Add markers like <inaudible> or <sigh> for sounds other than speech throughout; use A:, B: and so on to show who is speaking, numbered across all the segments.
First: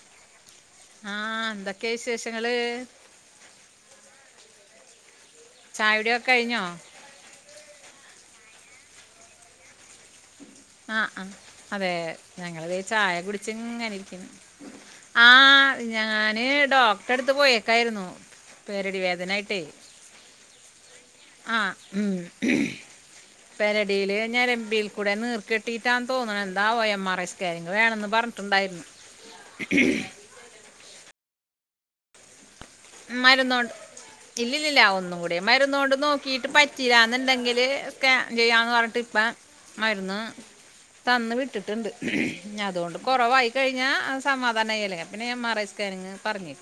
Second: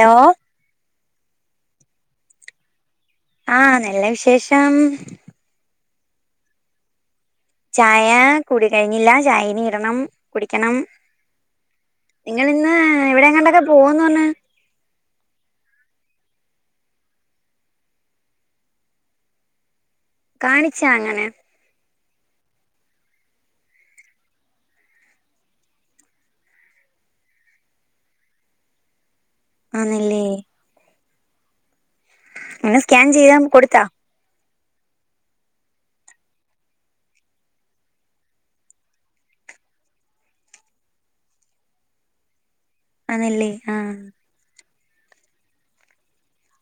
A: Law ഹോ
B: ആഹ്. എന്തൊക്കെ വിശേഷങ്ങള്?
A: ആഹ് നല്ല വിശേഷം.
B: ചായടിയൊക്കെ കഴിഞ്ഞോ?
A: ചായ കുടി കഴിഞ്ഞില്ല ചായനി ഇടണം. കുടിക്കണം
B: ആഹ് ആഹ് അതെ
A: നിങ്ങളിന്ന്
B: ഞങ്ങള് ചായ
A: എവിടെങ്ങാണ്ടൊക്കെ
B: കുടിച്ച്ങ്ങനെ
A: പോവന്ന് പറഞ്ഞ്
B: ഇരിക്കണ്- ആഹ് ഞാന് ഡോക്ടറെ അട്ത്തേക്ക് പോയേക്കായിരുന്നു. പെരടി വേദനായിട്ടേ-
A: കാണിച്ചാങ്ങനെ?
B: ആഹ് മ് പെരടിയില് ഞെരെബിൽ കൂടെ നീർ കെട്ടിയിട്ടാന്ന് തോന്നണ് എന്താവോ എം ആർ ഐ സ്കാനിംഗ് വേണന്ന് പറഞ്ഞിണ്ടായിരുന്നു.
A: ആന്നല്ലേ? ആണ് സ്
B: മരന്നൊണ്ട് ഇല്ലി ല്ലില്ല ഒന്നും കൂടി മരുന്നോണ്ട് നോക്കിട്ട് പറ്റീല്ല ന്ന്ണ്ടങ്കില് സ്കാൻ ചെയ്യാന്ന് പറഞ്ഞിട്ട് ഇപ്പ മരുന്ന് തന്ന് വിട്ടിട്ടുണ്ട് നി അതോണ്ട് കുറവായി
A: ആന്നല്ലേ
B: കഴിഞ്ഞാ
A: ആഹ്
B: അ സമാധാനം ആയിലെ പിന്നെ എം ആർ ഐ സ്കാനിങ്ങ് പറഞ്ഞി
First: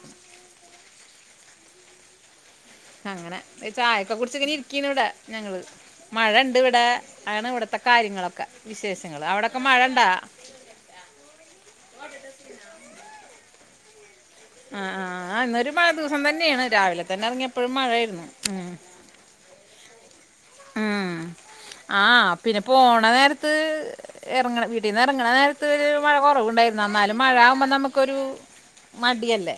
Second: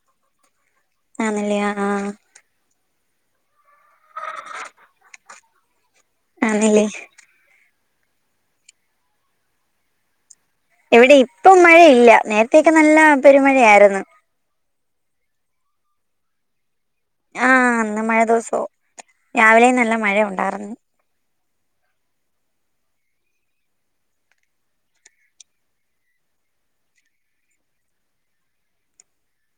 A: ആന്നല്ലെ ആഹ് ആഹ്
B: അങ്ങനെ ഒരു ചായൊക്കെ കുടിച്ചങ്ങനെ ഇരിക്കന്ന് ഇടെ ഞങ്ങള് മഴ ഇണ്ട് ഇവടെ
A: ആന്നല്ലേ
B: ആണ് ഇവിടത്തെ കാര്യങ്ങളൊക്കെ വിശേഷങ്ങൾ അവിടൊക്കെ മഴ ണ്ടാ?
A: ഇവിടെ ഇപ്പം മഴയില്ല നേരത്തേക്കെ നല്ല പെരുമഴയായിരുന്നു.
B: ആഹ് ആഹ് ആഹ് ഇന്നൊരു മഴ ദിസോ തന്നേണ് രാവിലെ തന്നെ എറങ്ങിയപ്പൊഴും മഴായിരുന്നു ഉം.
A: രാവിലേം നല്ല മഴയുണ്ടായർന്ന്-
B: ഉം ആഹ് പിന്നെ പ്പോണ നേരത്ത് ഇറങ്ങണ വീട്ടീന്ന് ഇറങ്ങണ നേരത്ത് മഴ കുറവ്ണ്ടായിരുന്നു എന്നാലും മഴ ആകുമ്പോ നമുക്കൊരു മടിയല്ലേ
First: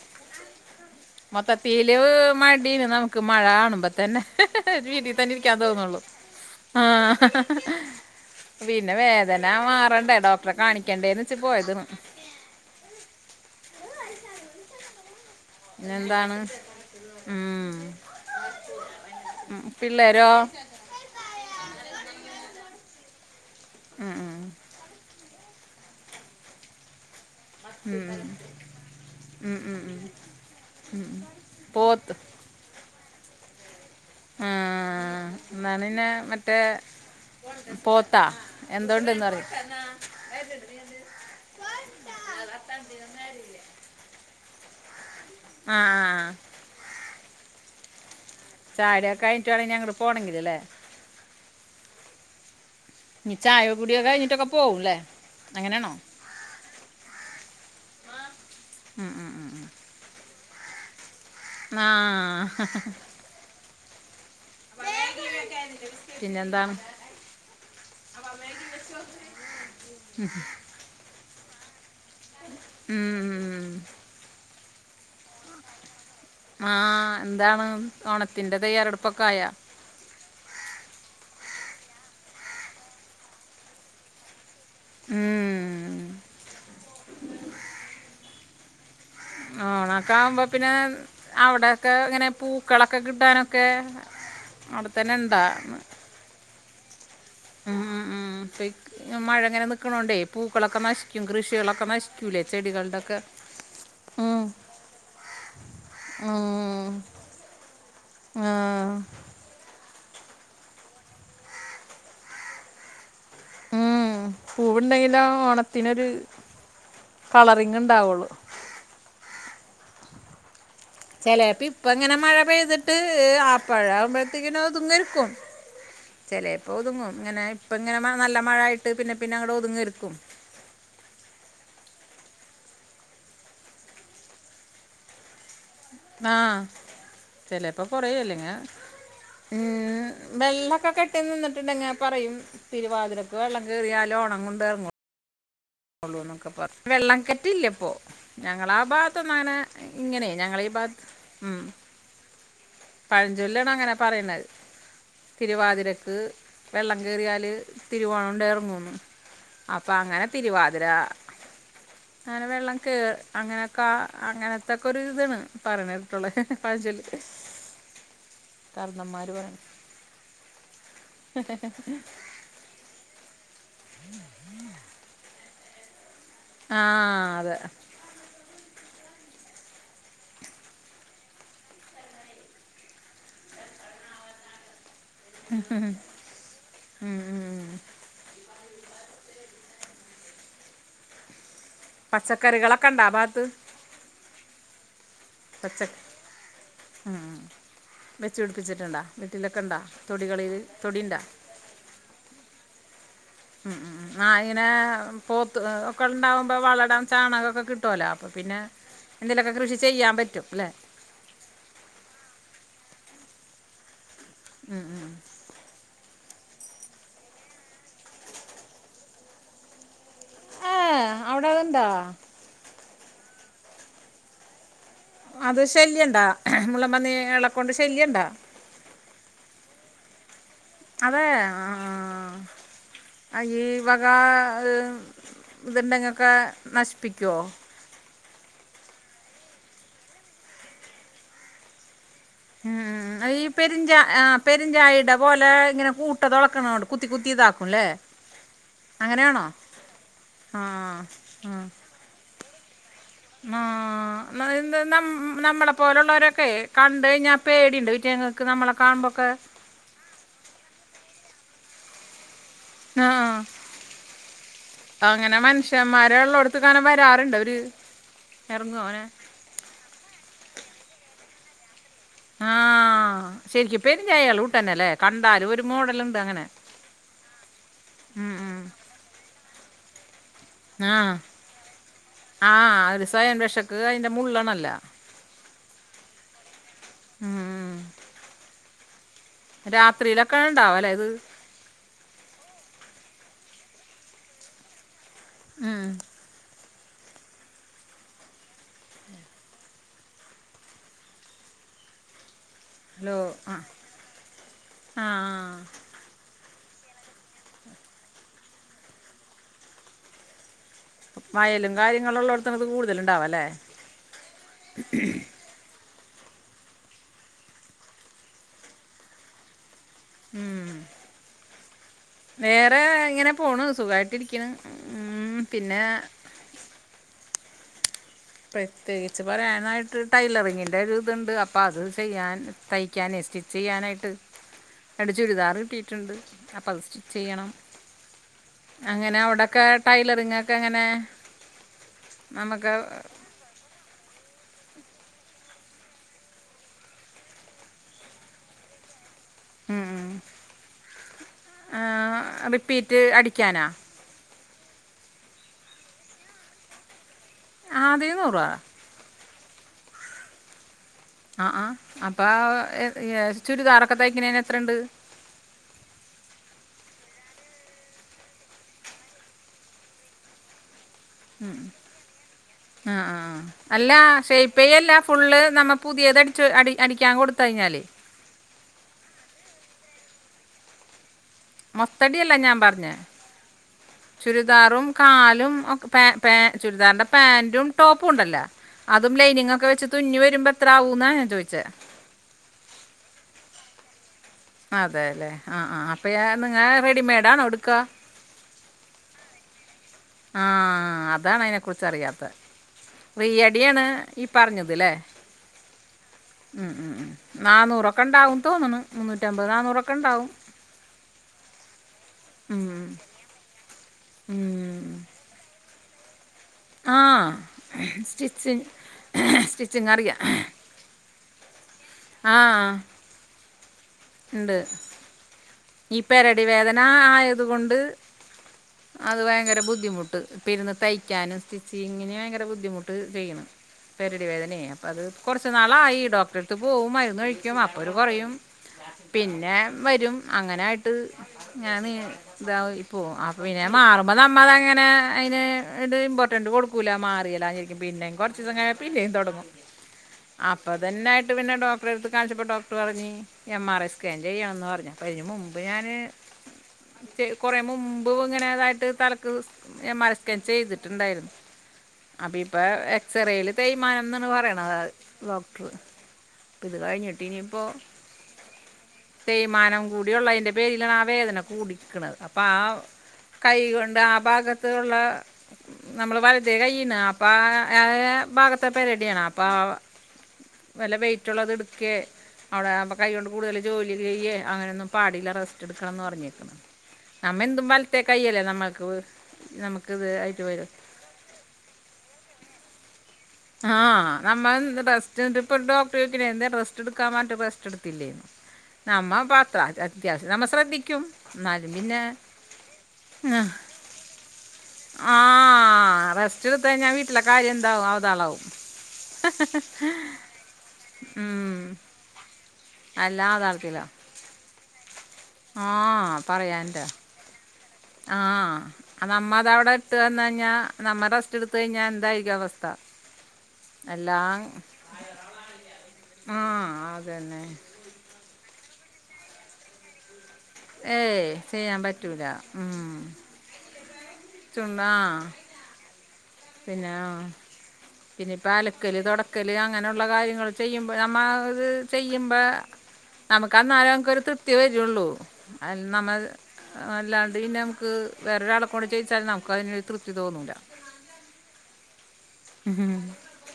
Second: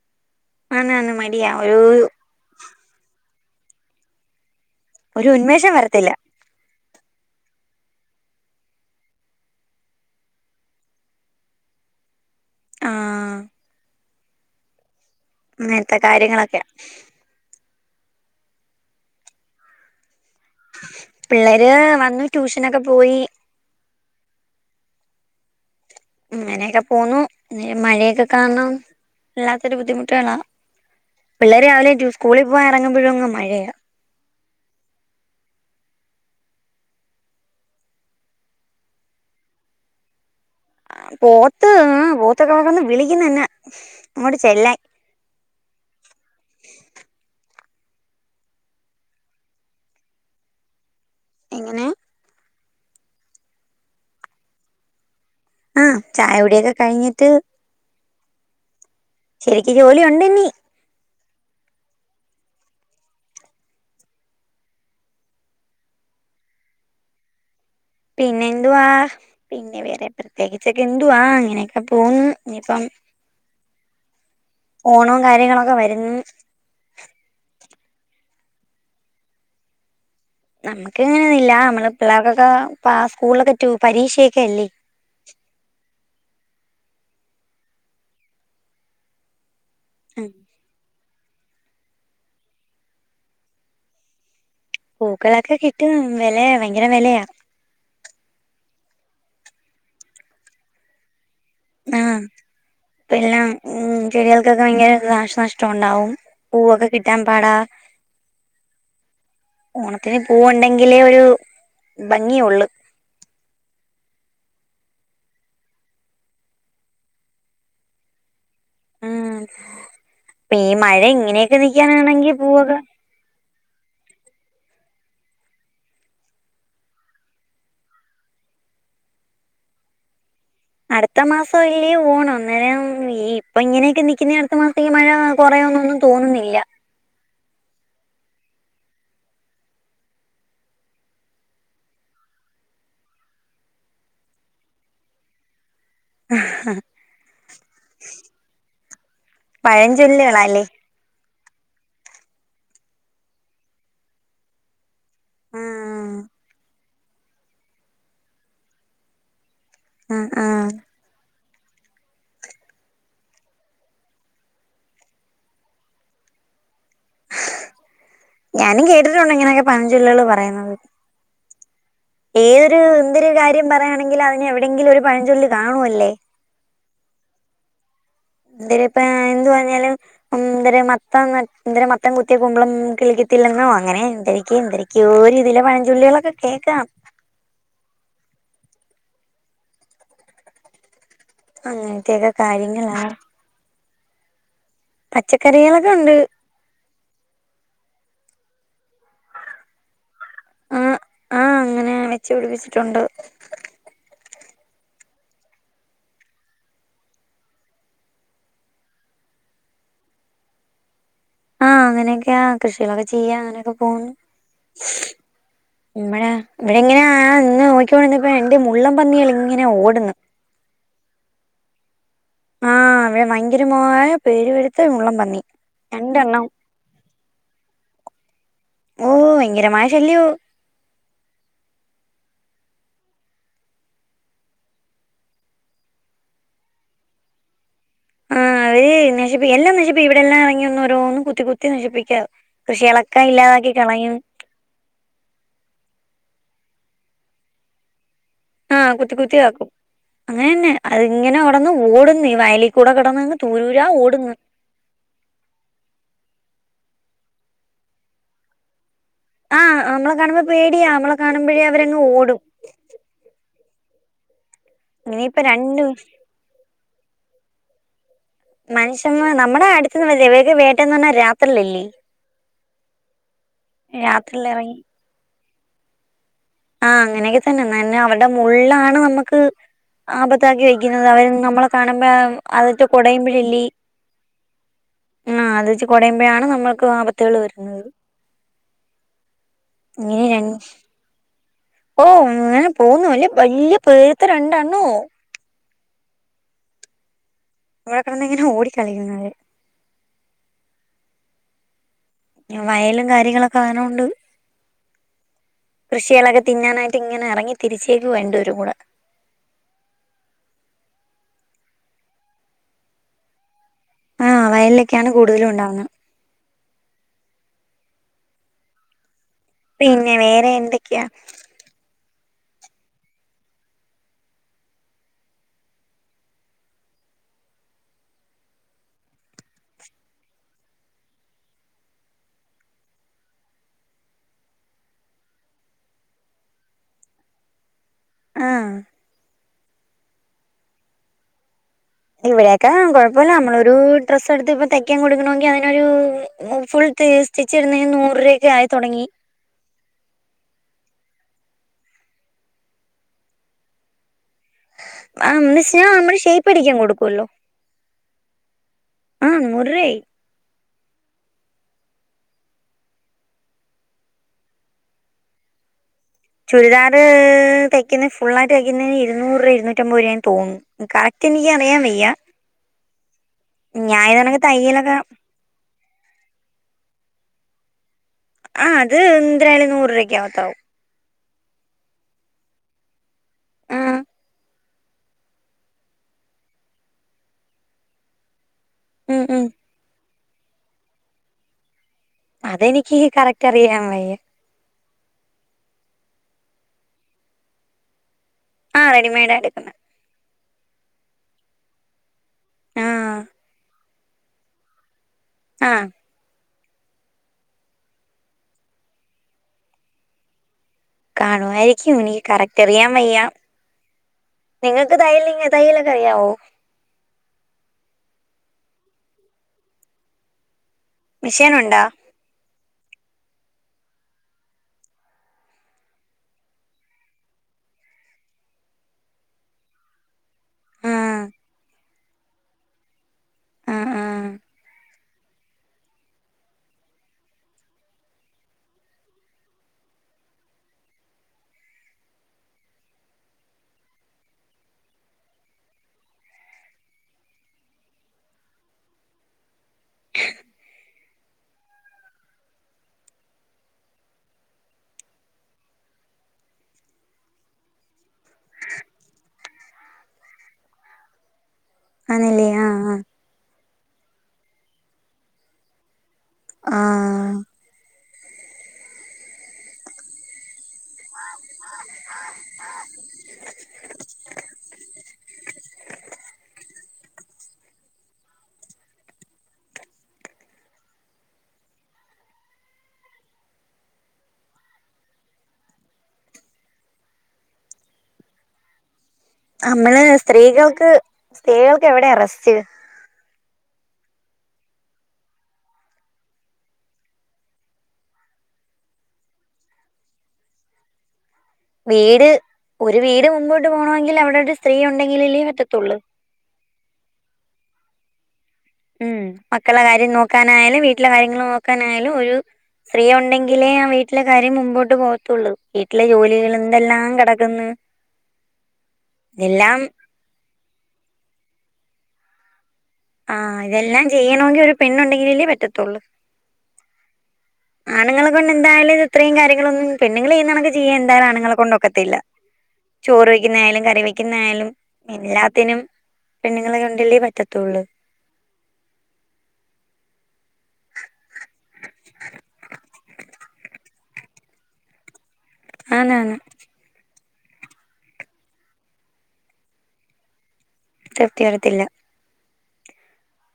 A: ആന്ന് ആന്ന് മടിയാ ഒരു
B: മൊത്തത്തില് മഴ തീൻ നമുക്ക് മഴ കാണുമ്പോ തന്നെ വീട്ട
A: ഒരു
B: തന്നെരിക്കാൻ
A: ഉന്മേഷം വരത്തില്ല
B: ആഹ് പിന്നെ വേദന മാറണ്ടേ ഡോക്ടറെ കാണിക്കണ്ടേന്ന് വച്ച് പോയതാണ്.
A: ആഹ് അങ്ങനത്തെ
B: പിന്നെന്താണ്
A: കാര്യങ്ങളൊക്കെ
B: മ്മ് പിള്ളേരോ?
A: പിള്ളേര് വന്ന് ട്യൂഷനൊക്കെ പോയി.
B: മ്മ്.
A: അങ്ങനെയൊക്കെ പോന്നു നി
B: ഉം
A: മഴയൊക്കെ കാണണം-
B: ഉം
A: വല്ലാത്തൊരു
B: ഉം ഉം
A: ബുദ്ധിമുട്ടാണ് പിള്ളേര് രാവിലെ റ്റ്
B: പോത്ത്
A: സ്കൂളിൽ പോയി എറങ്ങുബൊഴും അങ്ങ് മഴയ
B: ആഹ് ന്നാ പിന്നെ മറ്റേ? പോത്താ എന്തോണ്ടന്നറി
A: പോത്ത് മ് പോത്തക്കക്കൊന്ന് വിളിക്കന്ന തന്നെ അങ്ങോട്ട് ചെല്ലാൻ
B: ആഹ് ആഹ് ചാടിയൊക്കെ കഴിഞ്ഞട്ടാവാണ നി ങ്ങട്ട് പോണങ്കില് ലെ
A: എങ്ങനെ?
B: ഇനി ചായ കുടിയൊക്കെ കഴിഞ്ഞിട്ടൊക്കെ പോവുലെ?
A: ആഹ് ചായവിടെയൊക്കെ കഴിഞ്ഞിട്ട്-
B: മ് മ്
A: ശരിക്ക് ജോലി ഉണ്ട് ഇനി
B: മ് ആ പിന്നെന്താ
A: പിന്നെ എന്തുവാ പിന്നെ വേറെ പ്രത്യേകിച്ചൊക്കെ എന്തുവാ അങ്ങനെയ അ പോവ്ന്ന് ഇനിപ്പം
B: ഉം, ഉം, ഉം.
A: ഓണവും കാര്യങ്ങളൊക്കെ വരുന്ന്
B: ആ എന്താണ് ഓണത്തിന്റെ തയ്യാറെടുപ്പൊക്കെ ആയാ
A: നമുക്ക് ങ്ങനെയില്ല നമ്മള് പിള്ളേർക്കൊക്കെ പ സ്കൂളിലൊക്കെ റ്റു പരീക്ഷയൊക്കെ അല്ലേ
B: മ് ആണ ക്കാമ്പോതിന് അവിടെൊക്കെ ഇങ്ങനെ പൂക്കളൊക്കെ കിട്ടാനൊക്കെ അവിടെ തന്നെ
A: പൂക്കളൊക്കെ
B: ഉണ്ടാ
A: കിട്ടും വലെ ഭയങ്കര വേലെയാ.
B: ഉ ഉം മഴങ്ങനെ നക്കണോണ്ടേ പൂക്കളൊക്കെ നഷ്
A: ആഹ മ്
B: ഉം
A: ചെടികൾക്കൊക്കെ ഭയങ്കര നാശനഷ്ടം ണ്ടാവും. പൂവൊക്കെ കിട്ടാൻ പാടാ.
B: ആഹ.
A: ഓണത്തിന് പൂവണ്ടെങ്കിലേ ഒരു ഭംഗി യൊള്ളു.
B: ഉം പൂവുണ്ടെങ്കിലാണ് ഓണത്തിനൊരു കളറിങ് ണ്ടാവുള്ളൂ.
A: ഉം ഈ മഴ ഇങ്ങനെയൊക്കെ നി ൽക്കാനാണെങ്കിൽ പൂവൊക്കെ
B: ഈ ആ പഴമ്പോഴത്തേക്കന അഹ്തിന്നർക്കു. ചെലപ്പോ ഒതുങ്ങും ഇങ്ങനെ ഇപ്പ ഇങ്ങനെ നല്ല മഴായിട്ട് പിന്നെ പിന്നെ അങ്ങടെ ഒതുങ്ങരെക്കും
A: അടുത്ത മാസം ആല്ലിയോ ഓണം അന്നേരം ഈ ഇപ്പൊ ഇങ്ങനെയൊക്കെ നൽിക്കുന്ന അടുത്ത മാസത്തേക്ക് മഴ കുറയോന്ന
B: ആഹ ചിലപ്പോ കുറയല്ലെങ്ങ ഉം വെള്ളൊക്കെ കെട്ടി നിന്നിട്ടുണ്ടങ്ങ പറയും തിരുവാതിരക്കക്ക് വെള്ളം കേറി റിയാലോ ഓണം കൊണ്ട ഇറങ്ങും. ഉള്ളൂ എന്നൊക്കെ പറ വെള്ളം കെറ്റില്ലപ്പൊ. ഞങ്ങളാ ഭാഗത്തൊന്ന അങ്ങനെ ഇങ്ങനെ
A: പഴഞ്ചൊല്ലുകളല്ലേ
B: ഞങ്ങളീ ഭാഗത്ത് ഉം പഴഞ്ചൊല്ലാണ് അങ്ങനെ പറയണുന്നത് തിരുവാതിരക്ക്
A: ആഹ്
B: വെള്ളം കേറിയാല് തിരുവോണം ഉണ്ടെഇറങ്ങുന്ന്. അപ്പൊ അങ്ങനെ
A: ആഹ് ആഹ്
B: തിരുവാതിര അങ്ങനെ വെള്ളം കേ അങ്ങനെയൊക്കെ അങ്ങനത്തൊക്കെ ഒരു ഇതാണ് പറയണട്ടുള്ള പഴച്ചോല്.
A: ഞാനും കേട്ടിട്ടുണ്ട് ഇങ്ങനെയൊക്കെ പനഞ്ചൊല്ലുള് പറയുന്നത്.
B: ഹ് ഹ്
A: ഏതൊരു എന്തൊരു കാര്യം പറയയാണെങ്കും അതിന് എവിടെയങ്കിലും ഒരു പഴഞ്ചൊല്ലി കാണുവല്ലേ.
B: ആഹ അതെ.
A: എന്തിരിപ്പോ എന്ത് പറഞ്ഞാലും. എ മത്തം ഇ മത്തം കുത്തിയെ കുമ്പളം കിളിക്കത്തില്ലെന്നോ അങ്ങനെ എന്തൊക്കെ എന്തിരി ക്ൂ രീതിെ പഴഞ്ചൊുള്ളികളൊക്കെ കേൾക്കാം.
B: ഉം ഉം ഉം
A: അങ്ങനത്തെയൊക്കെ
B: പച്ചക്കറികളൊക്കെണ്ടാ
A: കാര്യങ്ങളാണ്
B: ആഭാത്ത്. പച്ച
A: പച്ചക്കറികളൊക്കെ ണ്ട്.
B: ഉം വെച്ച് പിടിപ്പിച്ചിട്ടണ്ടോ വീട്ടിലൊക്കെ ണ്ടോ തൊടികളിൽ തൊടിയണ്ടോ.
A: ആഹ അങ്ങനെ വെച്ചു പിടിപ്പിച്ചിട്ടുണ്ട്.
B: ഉം ഉം ആ ഇനെ. പോത്ത് ഒക്കെ ണ്ടാാവുമ്പോ വളടംൻ ചാണകമൊക്കെ കിട്ടുവലോ അപ്പൊ പിന്നെ എന്തേലുമൊക്കെ കൃഷി ചെയ്യൻ പറ്റും അല്ലേ.
A: ആഹ് അങ്ങനെയൊക്കെയാ കൃഷികളൊക്കെ ചെയ്യാ അങ്ങനെയൊക്കെ പോണ്
B: ഉം ഉം
A: മ്മടെ ഇവിടെ എങ്ങനെയ ആ ഇന്ന് നോക്കിോണന്നപ്പോ ണ്ട് മുള്ളം പന്നികള ഇങ്ങനെ ഓടുന്ന്.
B: ആഏ അവിടെത്ണ്ടാ
A: ആഹ് ഇവടെ ഭയങ്കരമായ പെരു പെരുത്ത മുള്ളപ
B: അത് ശല്യണ്ടാ മുള്ള പന്നിളെകൊണ്ട് ശല്യംണ്ടാ?
A: ഓഹ് ഭയങ്കരമായ ശല്ല്യോ.
B: അതെ ആഹ് അയ്യേ ഇ വകാ ഇത്ണ്ടെങ്കൊക്കെ നശിപ്പിക്കോ?
A: ആഹ് അവര് നശിപ്പിക്ക എല്ലാം നശിപ്പിക്കും ഇവടെ എല്ലാം <unintelligible> ഒരോന്നും കുത്തി കുത്തി നശിപ്പിക്ക. കൃഷികളൊക്കെ ഇല്ലാതാക്കി കളയും.
B: പെരുഞ്ചായട പോലെ ഇങ്ങനെ കൂട്ട തൊളക്ക്ണോണ്ട് കുത്തികുത്തി താക്കുംല്ലേ?
A: ആഹ് കുത്തി കുത്തി താക്കും
B: ആ
A: അങ്ങനെന്നെ അത് ഇങ്ങനെ അവടന്ന് ഓടുന്നേ വയലി കൂടെ കെടന്ന്
B: ആഹ് <unintelligible> നമ്മ് നമ്മളെ പോലുള്ളവരൊക്കെ കണ്ട് കഴിഞ്ഞാ പേടിണ്ട് ഇറ്റേങ്ങക്ക് നമ്മള കാണുമ്പോക്കെ.
A: ആഹ് നമ്മള കാണുമ്പോ പേടിയാ നമ്മളെ കാണുമ്പോഴേ അവരങ്ങ് ഓടും.
B: ആഹ് അങ്ങനെ
A: ഇനിയിപ്പ രണ്ട്
B: മനുഷ്യന്മാര ഉള്ളോ കാണുമ്പ വരാറുണ്ട് അവര് ഇറങ്ങും അവനെ
A: മനുഷ്യമ നമ്മുടെ അടുത്ത്ന്ന് <unintelligible> വേട്ട ന്ന ർഞ്ഞാ രാത്രിലല്ലേ.
B: ആഹ് ശരിക്ക് <unintelligible>
A: രാത്രിയിൽ
B: ലൂട്ട ന്നെ
A: ഇറങ്ങി
B: ല്ലേ കണ്ടാലും ഒരു മോഡലുണ്ട് അങ്ങനെ.
A: ആഹ് അങ്ങനെയൊക്കെ തന്നെ ന്നന്നെ അവരുടെ
B: ഉം ഉം
A: മുള്ളാണ് നമ്മക്ക്. ആപത്താക്കി
B: ആ
A: വെക്കുന്നത് അവര് നമ്മളെ കാണുമ്പോ
B: ആ
A: അത്ട്ട്
B: ഒരു സ്വയം
A: കൊടയുമ്പോഴല്ലേ.
B: രക്ഷക്ക് അതിൻ്റെ മുള്ളണല്ല
A: ആഹ് അത് വെച്ച് കൊടയുമ്പോയാണ് നമ്മൾക്ക് ആപത്തുകൾ
B: ഉം.
A: വരുന്നത്.
B: രാത്രിയിലൊക്കെ ഉണ്ടാവും അല്ലേ ഇത്
A: <unintelligible> ഓഹ് ങ്ങനെ പോവ്ന്നു അല്ലെ വല്ല്യ പേത്തെ രണ്ടെണ്ണോ.
B: ആഹ്
A: ഇവടെ കെട്ന്ന് ങ്ങനെ ഓടി കളിക്കുന്ന നായര് വയൽ
B: ഹലോ ആ
A: കാര്യങ്ങളൊക്കെ അങ്ങനോണ്ട്.
B: ആ
A: കൃഷികളൊക്കെ തിന്നാനായിട്ട് ങ്ങനെ എറങ്ങി തിരിച്ചേക്ക് വ രണ്ട് പേരുകൂടെ.
B: വയലും കാര്യങ്ങളും ഉള്ളോട്ത്താണ് ത് കൂടുതലുണ്ടാവ ല്ലേ?
A: ആഹ് വയലിലൊക്കെയാണ് കൂടുതലും ഉണ്ടാവുന്ന. പിന്നെ വേറെ
B: ഉം.
A: എന്തൊക്ക്യ?
B: വേറെ ഇങ്ങനെ പോണ് സുഖായിട്ടിരിക്ക്ണ് ഉം പിന്നെ. പ്രത്യേകിച്ച് പറയാനായിട്ട് ടൈലറിങ്ങിൻ്റെ ഒരു ഇത്ണ്ട് അപ്പ അത് ചെയ്യാൻ. തയ്ക്കാനേ സ്റ്റിച്ച് ചെയ്യാനായിട്ട്. രണ്ട് ചുരിദാർ കിട്ടിട്ടുണ്ട് അപ്പ ത് സ്റ്റിച്ച് ചെയ്യണം.
A: ആഹ്
B: അങ്ങനെ അവടെക്കെ ടൈലറിങ്ങ് ക്കെ ങ്ങനെ?
A: ഇവിടെക്കെ കൊഴപ്പല്ല നമ്മളൊരു ഡ്രസ് എട്ത്ത് ഇപ്പ തയ്ക്കാൻ കൊടുക്കണങ്കി അതിനൊരു ഫുൾ തേ സ്റ്റിച്ച് ഇടുന്നേന് നൂറ് രൂപൊക്കെ ആയി തൊടങ്ങി.
B: ഉം ആഹ് വെട്ടിറ്റ് അടിക്കാനാ?
A: ആഹ് <unintelligible> നമ്മള് ഷൈപടിക്കാ കൊടുക്കുല്ലോ?
B: ആതിന്ന്നൂറോ?
A: നൂറ് രൂപയായി
B: ആഹ് ആഹ് അപ്പ ചുരിദാറൊക്കെ തയ്ക്കണേന് എത്ര ണ്ട്?
A: ചുരിദാർ തയ്ക്ക്ന്നേ ഫുള്ളായിട്ട് തയ്ക്ക്ന്നേന് ഇരുന്നൂറ്, ഇരുന്നറ്റമ്പത് രൂപ തോന്നു ക
B: ഉം ആഹ് ആഹ് അല്ല
A: ഞാൻ ഇതണക്ക്
B: ഷൈപ്പ്
A: തയ്യലൊക്കെ
B: ചെയ്യാല്ല ഫുള്ള് നമ്മ പുതിയത് അട്ച്ചോ അടി അടിക്കാൻ കൊട്ത്തഴിഞ്ഞാല്
A: ആഹ് അത് എന്ത്നായാലും നൂറ് രൂപക്ക ആകത്താവും.
B: മൊത്തടില്ല ഞാൻ പറഞ്ഞേ?
A: ആ
B: ചുരിദാറും കാലും പേ പേ ചുരിദാറ്ന്റെ പാന്റും ടോപ്പും ഉണ്ടല്ലോ? അതും
A: ഉം ഉം
B: ലൈനിങ്ങ് ഒക്കെ വെച്ച് തുന്നി വരുമ്പോ എത്രാവൂന്ന ഞാൻ ചോയിച്ചേ?
A: അതെനിക്ക് കറക്റ്റ് അറിയാൻ വയ്യേ.
B: അതെ ല്ലേ ആഹ് ആഹ് അപ്പ യാൻ റെഡിമെഡ് ആണോ എടുക്ക?
A: ആഹ് റെഡിമെഡാ എട്ക്കുന്നേ.
B: ആഹ് അതാണ് അതിനെ കുറിച്ച് അറിയാത്തെ
A: ആ
B: റീയടിയാണ് ഈ പറഞ്ഞത് ല്ലേ
A: ആഹ്
B: ഉം ഉം ഉം നാന്നൂറക്കെ ഉണ്ടാവുന്ന് തോന്നണ് മുന്നൂറ്റമ്പത് നാന്നൂറക്കെ ഉണ്ടാവും.
A: കാണുവായിരിക്കും എനിക്ക്
B: ഉം,
A: കറക്റ്റ്
B: ഉം.
A: അറിയാൻ വയ്യ
B: ഉം
A: നിങ്ങക്ക് തയ്യല് ന തയ്യലൊക്കെ അറിയാവോ?
B: ആഹ് സ്റ്റിച്ചിൻ സ്റ്റിച്ചിങ് അറിയാം.
A: മിഷേൻ ഒണ്ടാ
B: ആഹ് ഉണ്ട് ഈ പെരടി വേദന ആയതു കൊണ്ട് അത് ഭയങ്കര ബുദ്ധിമുട്ട് ഇപ്പിരുന്ന്
A: ആ
B: തയ്ക്കാനും സ്റ്റിച്ചിങ്ങിനു ഭയങ്കര ബുദ്ധിമു ട്ട് ചെയ്യണം
A: ആ ആ
B: പെരടി വേദനേ അപ്പോ അത് കൊറച്ച് നാളായി ഡോക്ടറടുത്ത് പോകും മരുന്ന് കഴിക്കും അപ്പോരു കൊറയും. പിന്നേം വരും അങ്ങനായിട്ട് ഞാന് ഇതാവും ഇപ്പോ അപ്പൊ പിന്നെ മാറുമ്പോ നമ്മളങ്ങനെ അതിന് ഇത് ഇമ്പോർട്ടന്റ് കൊടു <unintelligible> മാറിയാലായാരിക്കും പിന്നേം കൊറച്ച് ദിവസം കഴിഞ്ഞാൽ പിന്നെയും തൊടങ്ങും അപ്പൊ ഇതന്നെ ആയിട്ട് പിന്നെ ഡോക്ടറെടുത്ത് കാണിച്ചപ്പോ ഡോക്ടർ പറഞ്ഞു എം ആർ ഐ സ്കാൻ ചെയ്യാന്ന് പറഞ്ഞു അപ്പം അതിന് മുമ്പ് ഞാന് <unintelligible> കൊറെ മുമ്പ് ഇങ്ങനെ ഇതായിട്ട് തലക്ക് സ് എം ആർ ഐ സ്കാൻ ചെയ്തിട്ടുണ്ടായിരുന്നു അപ്പൊ
A: ആണല്ലേ
B: ഇപ്പ
A: ആ ആ
B: എക്സ്റേയില് തേയ്മാനംന്നാണ് പറയണത് ഡോക്ടറ് ഇത് കഴിഞ്ഞിട്ട്
A: ആ
B: ഇനിയിപ്പോ തേയ്മാനം കൂടിയുള്ളതിന്റെ പേരിലാണ് ആ വേദന കൂടിക്കണത് അപ്പൊ ആ കൈ കൊണ്ട് ആ ഭാഗത്ത് ഒള്ള നമ്മളെ വലത്തേ കൈയ്ണ് ആ അപ്പ ആ ഭാഗത്തെ പെരടി ആണ് അപ്പ വല്ല വെയിറ്റൊള്ളത് എടുക്കേ അവിടെ <unintelligible> കൈ കൊണ്ട് കൂടുതല് ജോലി ചെയ്യേ അങ്ങനൊന്നും പാടില്ല റസ്റ്റ് എടുക്കണംന്ന് പറഞ്ഞേക്കണ് നമ്മ എന്തും വലത്തെേ കയ്യല്ലേ നമ്മൾക്ക് <unintelligible>
A: നമ്മള്
B: നമുക്കിത് ആയിട്ട് വരും
A: സ്ത്രീകൾക്ക് സ്ത്രീകൾക്ക് എവിടെയ റസ്റ്റ്
B: ആഹ് നമ്മള് റെസ്റ്റ് എന്നിട്ട് ഇപ്പ ഡോക്ടർ ചോദിക്കണ് എന്തേ റസ്റ്റ് എടുക്കാൻ പറഞ്ഞിട്ട് റസ്റ്റ് എടുത്തില്ലേന്ന് നമ്മപ്പ അത്ര അത്യാവശ്യം നമ്മ ശ്രദ്ധിക്കും എന്നാലും പിന്നെ
A: വീട് ഒരു വീട് മുമ്പോട്ട് പോണമെങ്കില് അവിടെ ഒരു സ്ത്രീ ഒണ്ടെങ്കിലല്ലേ പറ്റത്തൊള്ള്
B: <unintelligible> എടുത്തു കഴിഞ്ഞാൽ വീട്ടില കാര്യം എന്താവും അവതാളാവും
A: ഉം മക്കള കാര്യം നോക്കാനായാലും വീട്ടിലെ കാര്യങ്ങള്
B: ഉം.
A: നോക്കാനായാലും ഒരു സ്ത്രീ
B: അല്ല
A: ഒണ്ടെങ്കിലേ
B: അതാളത്തില്ല
A: ആ വീട്ടിലെ കാര്യം മുമ്പോട്ട് പോകത്തുള്ളൂ
B: ആ
A: വീട്ടിലെ ജോലികള്
B: പറയാൻ്റെ
A: എന്തെല്ലാം കെടക്ക്ന്ന്
B: ആഹ് അത് നമ്മ അതവിടെ ഇട്ട് വന്ന് കഴിഞ്ഞാ നമ്മ റെസ് <unintelligible> എടുത്തു കഴിഞ്ഞാൽ എന്തായിരിക്കും അവസ്ഥ.
A: ആഹ് ഇതെല്ലാം
B: എല്ലാം
A: ചെയ്യണോങ്കി ഒരു പെണ്ണൊണ്ടെങ്കിലല്ലേ പറ്റത്തൊള്ള്
B: ആഹ് അതന്നെ
A: ആണുങ്ങളെ കൊണ്ട് എന്തായാലും ഇത് ഇത്രയും കാര്യങ്ങളൊന്നും പെണ്ണുങ്ങള് ചെയ്യുന്ന കണക്ക് ചെയ്യാൻ
B: ഏയ്
A: എന്തായാലും ആണുങ്ങളെ കൊണ്ട്
B: ചെയ്യാൻ
A: ഒക്കത്തില്ല
B: പറ്റൂല ഉം
A: ചോറ് വെക്കുന്നയാലും കറി വെ <unintelligible> ആയാലും എല്ലാത്തിനും പെണ്ണുങ്ങളെ
B: പിന്നാ
A: കൊണ്ടല്ലേ പറ്റത്തുള്ളൂ
B: പിന്നെ ഇപ്പ അലക്കല്, തൊടക്കല് അങ്ങനെയുള്ള കാര്യങ്ങള് ചെയ്യുമ്പ നമ്മ ഇത് ചെയ്യുമ്പ നമുക്കന്നാലേ നമുക്ക് ഒരു തൃപ്തി വരുള്ളൂ അത് നമ്മൾ
A: ആന്നാന്ന്
B: അല്ലാണ്ട് പിന്നെ നമുക്ക് വേറൊരാളെ കൊണ്ട് ചെയ്ച്ചാലും നമുക്ക് അതിനൊരു തൃപ്തി തോന്നൂല
A: തൃപ്തി വരത്തില്ല.
B: ഉം ഹ ഹ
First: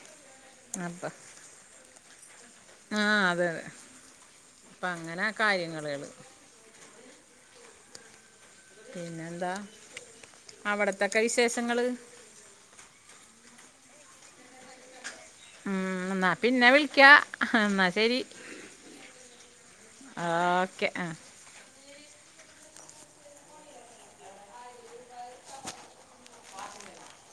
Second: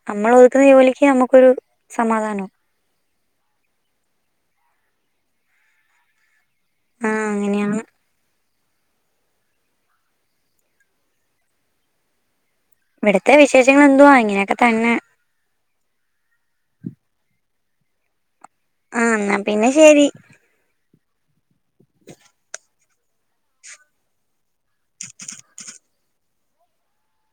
A: നമ്മള് ഒതുക്കുന്ന ജോലിക്ക് നമുക്കൊരു സമാധാനം.
B: ആ അതെ അതെ, അപ്പൊ അങ്ങനെ കാര്യങ്ങള് ഉള്ളത്.
A: ആ അങ്ങനെയാണ്
B: പിന്നെന്താ, അവിടത്തൊക്കെ വിശേഷങ്ങള്.
A: ഇവിടത്തെ വിശേഷങ്ങൾ എന്തുവാ, ഇങ്ങനെയൊക്കെ തന്നെ
B: ഉം എന്നാ പിന്നെ വിളിക്കാ, എന്നാ ശരി.
A: ആ എന്നാ പിന്നെ ശരി.
B: ഓക്കെ ആ.
A: <inaudible>
B: പ <inaudible>